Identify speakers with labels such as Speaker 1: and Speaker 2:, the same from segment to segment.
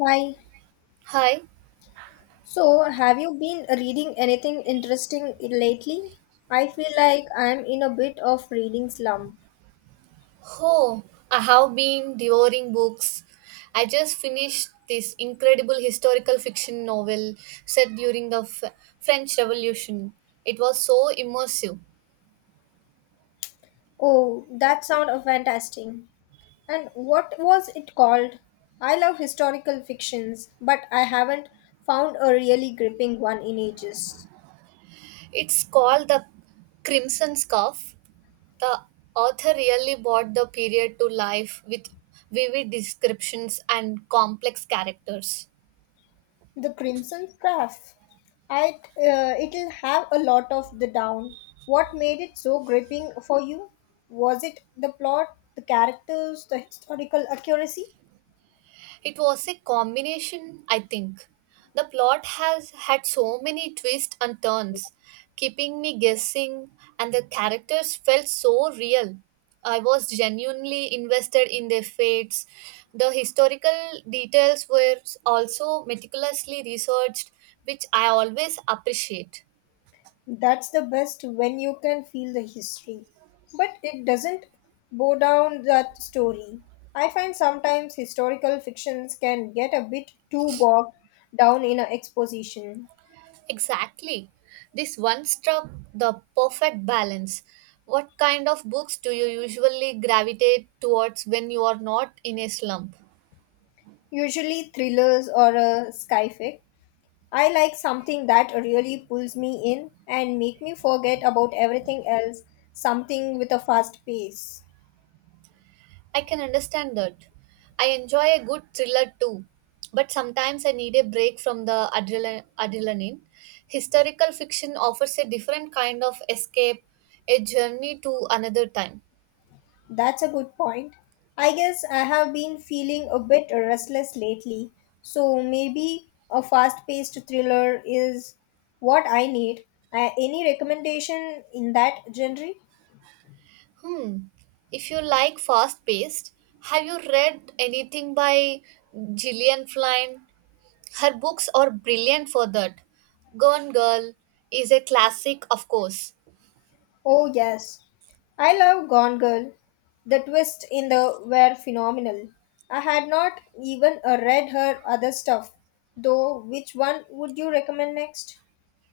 Speaker 1: Hi.
Speaker 2: Hi.
Speaker 1: So, have you been reading anything interesting lately? I feel like I'm in a bit of reading slump.
Speaker 2: Oh, I have been devouring books. I just finished this incredible historical fiction novel set during the French Revolution. It was so immersive.
Speaker 1: Oh, that sounds fantastic. And what was it called? I love historical fictions, but I haven't found a really gripping one in ages.
Speaker 2: It's called The Crimson Scarf. The author really brought the period to life with vivid descriptions and complex characters.
Speaker 1: The Crimson Craft. I it'll have a lot of the down. What made it so gripping for you? Was it the plot, the characters, the historical accuracy?
Speaker 2: It was a combination, I think. The plot has had so many twists and turns, keeping me guessing, and the characters felt so real. I was genuinely invested in their fates. The historical details were also meticulously researched, which I always appreciate.
Speaker 1: That's the best when you can feel the history. But it doesn't bow down that story. I find sometimes historical fictions can get a bit too bogged down in an exposition.
Speaker 2: Exactly. This one struck the perfect balance. What kind of books do you usually gravitate towards when you are not in a slump?
Speaker 1: Usually thrillers or a sci-fi. I like something that really pulls me in and make me forget about everything else, something with a fast pace.
Speaker 2: I can understand that. I enjoy a good thriller too, but sometimes I need a break from the adrenaline. Historical fiction offers a different kind of escape, a journey to another time.
Speaker 1: That's a good point. I guess I have been feeling a bit restless lately, so maybe a fast-paced thriller is what I need. Any recommendation in that genre?
Speaker 2: Hmm. If you like fast paced, have you read anything by Gillian Flynn? Her books are brilliant for that. Gone Girl is a classic, of course.
Speaker 1: Oh, yes. I love Gone Girl. The twists in the were phenomenal. I had not even read her other stuff, though. Which one would you recommend next?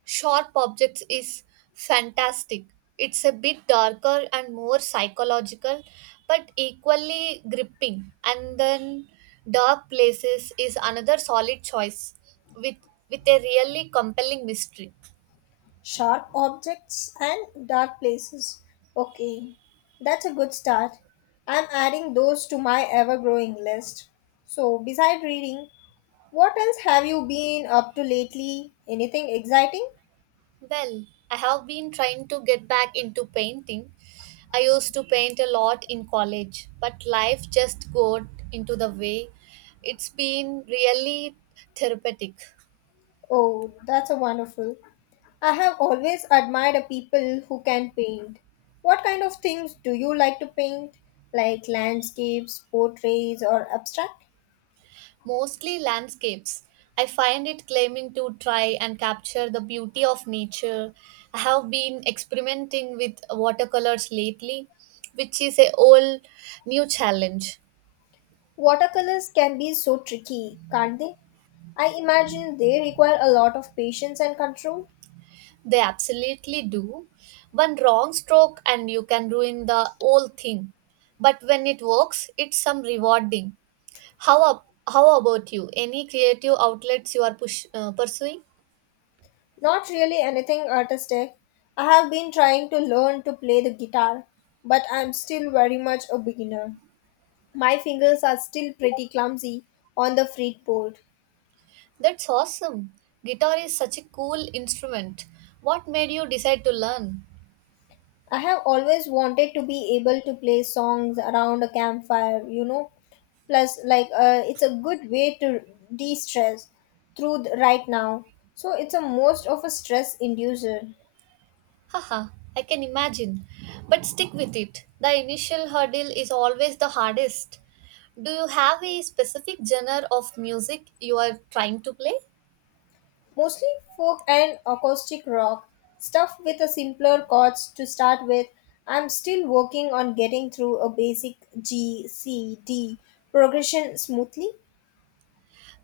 Speaker 2: Sharp Objects is fantastic. It's a bit darker and more psychological, but equally gripping. And then Dark Places is another solid choice with, with a really compelling mystery.
Speaker 1: Sharp Objects and Dark Places. Okay, that's a good start. I'm adding those to my ever growing list. So, beside reading, what else have you been up to lately? Anything exciting?
Speaker 2: Well, I have been trying to get back into painting. I used to paint a lot in college, but life just got into the way. It's been really therapeutic,
Speaker 1: Oh, that's a wonderful. I have always admired people who can paint. What kind of things do you like to paint? Like landscapes, portraits, or abstract?
Speaker 2: mostly landscapes. I find it claiming to try and capture the beauty of nature. I have been experimenting with watercolors lately, which is a whole new challenge.
Speaker 1: Watercolors can be so tricky, can't they? I imagine they require a lot of patience and control.
Speaker 2: They absolutely do. One wrong stroke and you can ruin the whole thing. But when it works, it's some rewarding. How about you? Any creative outlets you are pursuing?
Speaker 1: Not really anything artistic. I have been trying to learn to play the guitar, but I'm still very much a beginner. My fingers are still pretty clumsy on the fretboard.
Speaker 2: That's awesome. Guitar is such a cool instrument. What made you decide to learn?
Speaker 1: I have always wanted to be able to play songs around a campfire, you know. Plus, it's a good way to de stress through the, right now. So, it's a most of a stress inducer.
Speaker 2: Haha, I can imagine. But stick with it. The initial hurdle is always the hardest. Do you have a specific genre of music you are trying to play?
Speaker 1: Mostly folk and acoustic rock, stuff with a simpler chords to start with. I'm still working on getting through a basic G, C, D progression smoothly.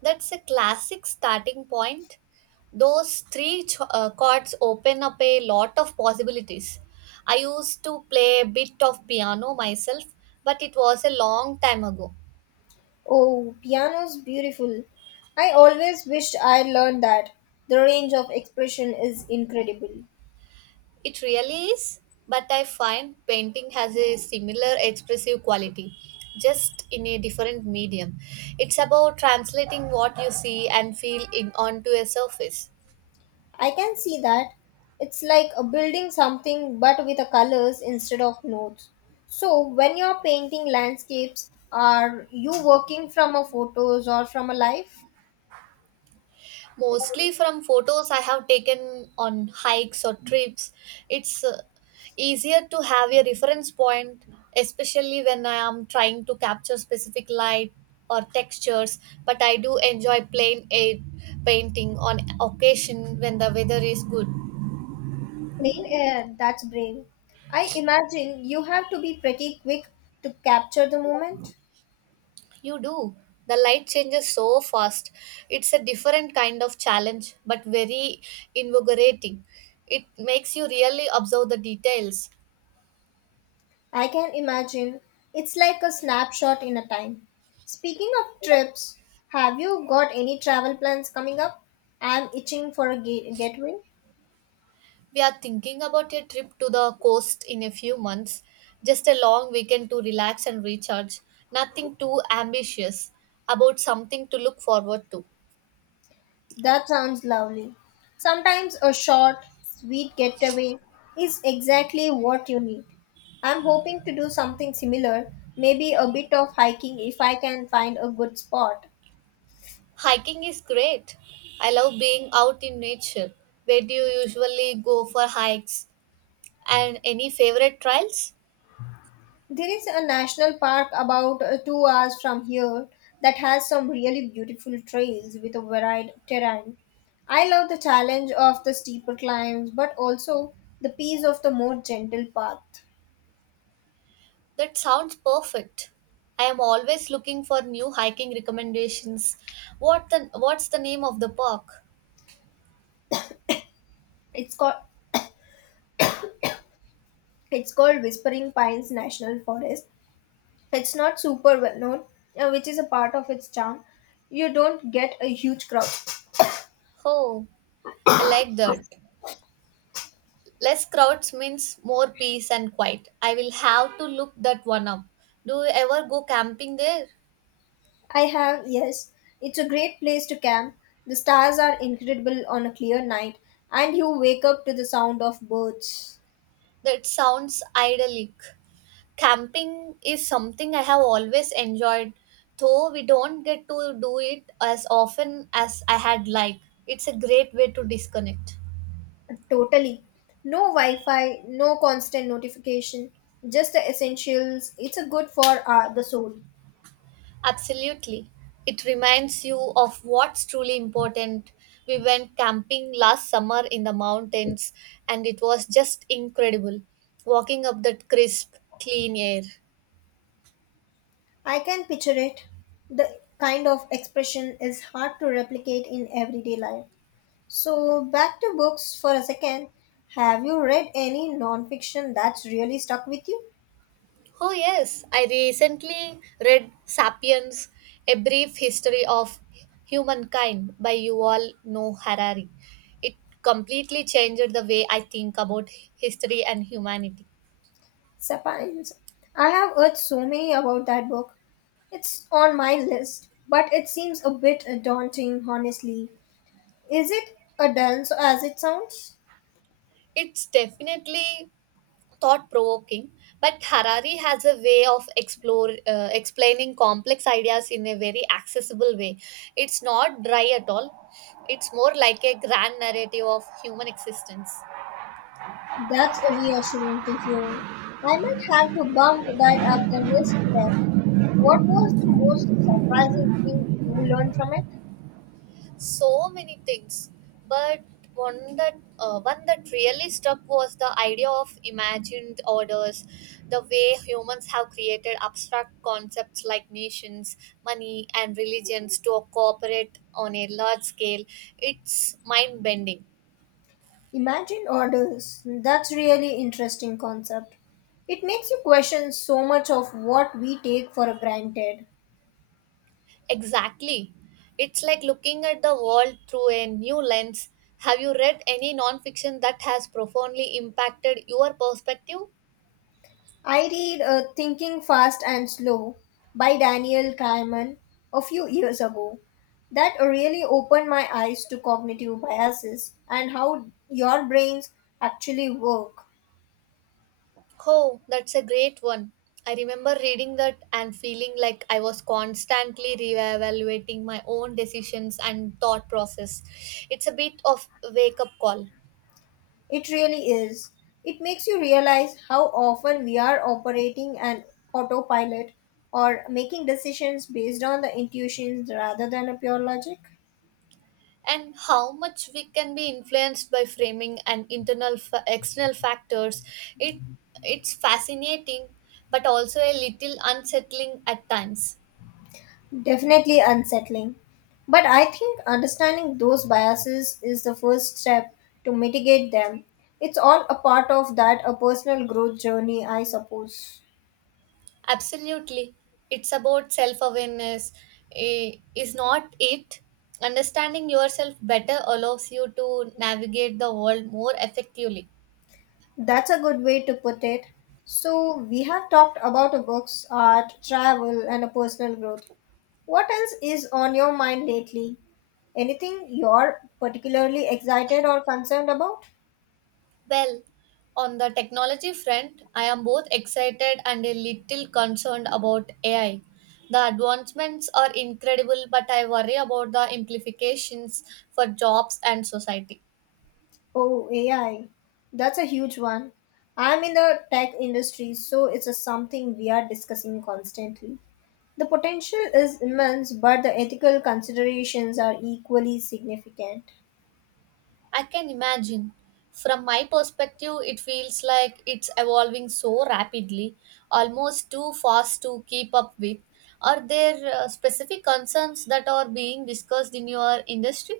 Speaker 2: That's a classic starting point. Those three chords open up a lot of possibilities. I used to play a bit of piano myself, but it was a long time ago.
Speaker 1: Oh, piano's beautiful. I always wished I learned that. The range of expression is incredible.
Speaker 2: It really is, but I find painting has a similar expressive quality, just in a different medium. It's about translating what you see and feel in onto a surface.
Speaker 1: I can see that. It's like a building something but with a colors instead of notes. So, when you're painting landscapes, are you working from a photos or from a life?
Speaker 2: Mostly from photos I have taken on hikes or trips. It's easier to have a reference point, especially when I am trying to capture specific light or textures. But I do enjoy plain air painting on occasion when the weather is good.
Speaker 1: Plain air, that's brave. I imagine you have to be pretty quick to capture the moment.
Speaker 2: You do. The light changes so fast. It's a different kind of challenge, but very invigorating. It makes you really observe the details.
Speaker 1: I can imagine. It's like a snapshot in a time. Speaking of trips, have you got any travel plans coming up? I'm itching for a getaway.
Speaker 2: We are thinking about a trip to the coast in a few months, just a long weekend to relax and recharge. Nothing too ambitious, about something to look forward to.
Speaker 1: That sounds lovely. Sometimes a short, sweet getaway is exactly what you need. I'm hoping to do something similar, maybe a bit of hiking if I can find a good spot.
Speaker 2: Hiking is great. I love being out in nature. Where do you usually go for hikes? And any favorite trails?
Speaker 1: There is a national park about 2 hours from here that has some really beautiful trails with a varied terrain. I love the challenge of the steeper climbs, but also the peace of the more gentle path.
Speaker 2: That sounds perfect. I am always looking for new hiking recommendations. What's the name of the park?
Speaker 1: It's called it's called Whispering Pines National Forest. It's not super well known, which is a part of its charm. You don't get a huge crowd.
Speaker 2: Oh, I like that. Less crowds means more peace and quiet. I will have to look that one up. Do you ever go camping there?
Speaker 1: I have, yes. It's a great place to camp. The stars are incredible on a clear night, and you wake up to the sound of birds.
Speaker 2: That sounds idyllic. Camping is something I have always enjoyed, though we don't get to do it as often as I had like. It's a great way to disconnect.
Speaker 1: Totally. No Wi Fi, no constant notification, just the essentials. It's a good for the soul.
Speaker 2: Absolutely. It reminds you of what's truly important. We went camping last summer in the mountains and it was just incredible walking up that crisp, clean air.
Speaker 1: I can picture it. The kind of expression is hard to replicate in everyday life. So, back to books for a second. Have you read any non fiction that's really stuck with you?
Speaker 2: Oh, yes, I recently read Sapiens A Brief History of Humankind by Yuval Noah Harari. It completely changed the way I think about history and humanity.
Speaker 1: Sapines. I have heard so many about that book. It's on my list, but it seems a bit daunting, honestly. Is it a dense as it sounds?
Speaker 2: It's definitely thought provoking, but Harari has a way of explore explaining complex ideas in a very accessible way. It's not dry at all. It's more like a grand narrative of human existence.
Speaker 1: That's reassuring to hear. I might have to bump that up the list then. What was the most surprising thing you learned from it?
Speaker 2: So many things, but one that really struck was the idea of imagined orders, the way humans have created abstract concepts like nations, money and religions to cooperate on a large scale. It's mind bending.
Speaker 1: Imagine orders. That's really interesting concept. It makes you question so much of what we take for granted.
Speaker 2: Exactly. It's like looking at the world through a new lens. Have you read any nonfiction that has profoundly impacted your perspective?
Speaker 1: I read Thinking Fast and Slow by Daniel Kahneman a few years ago. That really opened my eyes to cognitive biases and how your brains actually work.
Speaker 2: Oh, that's a great one. I remember reading that and feeling like I was constantly reevaluating my own decisions and thought process. It's a bit of a wake up call.
Speaker 1: It really is. It makes you realize how often we are operating an autopilot or making decisions based on the intuitions rather than a pure logic.
Speaker 2: And how much we can be influenced by framing and external factors. It it's fascinating but also a little unsettling at times.
Speaker 1: Definitely unsettling. But I think understanding those biases is the first step to mitigate them. It's all a part of that a personal growth journey, I suppose.
Speaker 2: Absolutely. It's about self awareness, is not it? Understanding yourself better allows you to navigate the world more effectively.
Speaker 1: That's a good way to put it. So we have talked about a books, art, travel and a personal growth. What else is on your mind lately? Anything you're particularly excited or concerned about?
Speaker 2: Well, on the technology front, I am both excited and a little concerned about AI. The advancements are incredible, but I worry about the implications for jobs and society.
Speaker 1: Oh, AI. That's a huge one. I'm in the tech industry, so it's a something we are discussing constantly. The potential is immense, but the ethical considerations are equally significant.
Speaker 2: I can imagine. From my perspective, it feels like it's evolving so rapidly, almost too fast to keep up with. Are there specific concerns that are being discussed in your industry?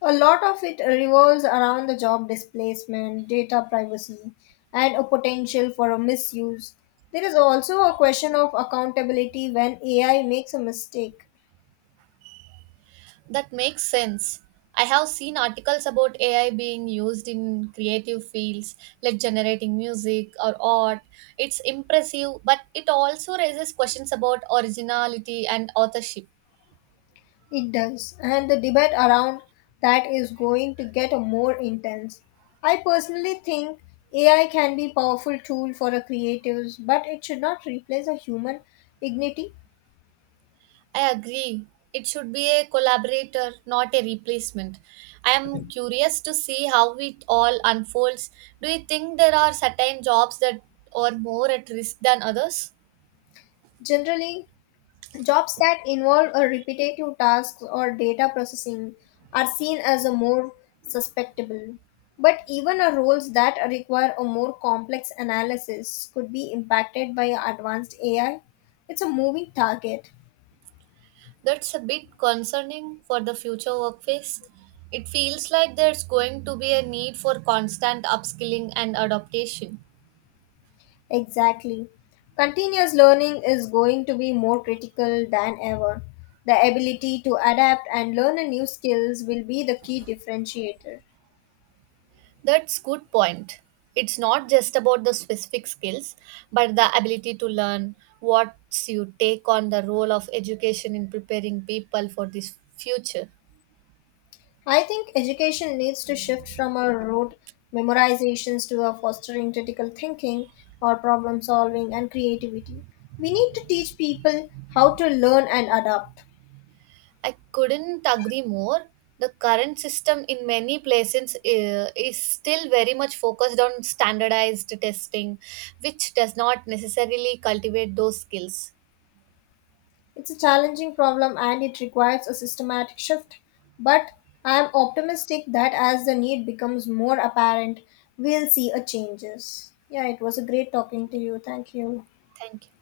Speaker 1: A lot of it revolves around the job displacement, data privacy, and a potential for a misuse. There is also a question of accountability when AI makes a mistake.
Speaker 2: That makes sense. I have seen articles about AI being used in creative fields like generating music or art. It's impressive, but it also raises questions about originality and authorship.
Speaker 1: It does, and the debate around that is going to get more intense. I personally think AI can be a powerful tool for the creatives, but it should not replace a human dignity.
Speaker 2: I agree. It should be a collaborator, not a replacement. I am curious to see how it all unfolds. Do you think there are certain jobs that are more at risk than others?
Speaker 1: Generally, jobs that involve a repetitive tasks or data processing are seen as a more susceptible. But even a roles that require a more complex analysis could be impacted by advanced AI. It's a moving target.
Speaker 2: That's a bit concerning for the future workplace. It feels like there's going to be a need for constant upskilling and adaptation.
Speaker 1: Exactly. Continuous learning is going to be more critical than ever. The ability to adapt and learn a new skills will be the key differentiator.
Speaker 2: That's good point. It's not just about the specific skills, but the ability to learn what's you take on the role of education in preparing people for this future.
Speaker 1: I think education needs to shift from a rote memorizations to a fostering critical thinking or problem solving and creativity. We need to teach people how to learn and adapt.
Speaker 2: I couldn't agree more. The current system in many places is still very much focused on standardized testing, which does not necessarily cultivate those skills.
Speaker 1: It's a challenging problem and it requires a systematic shift, but I am optimistic that as the need becomes more apparent, we'll see a changes. Yeah, it was a great talking to you. Thank you.
Speaker 2: Thank you.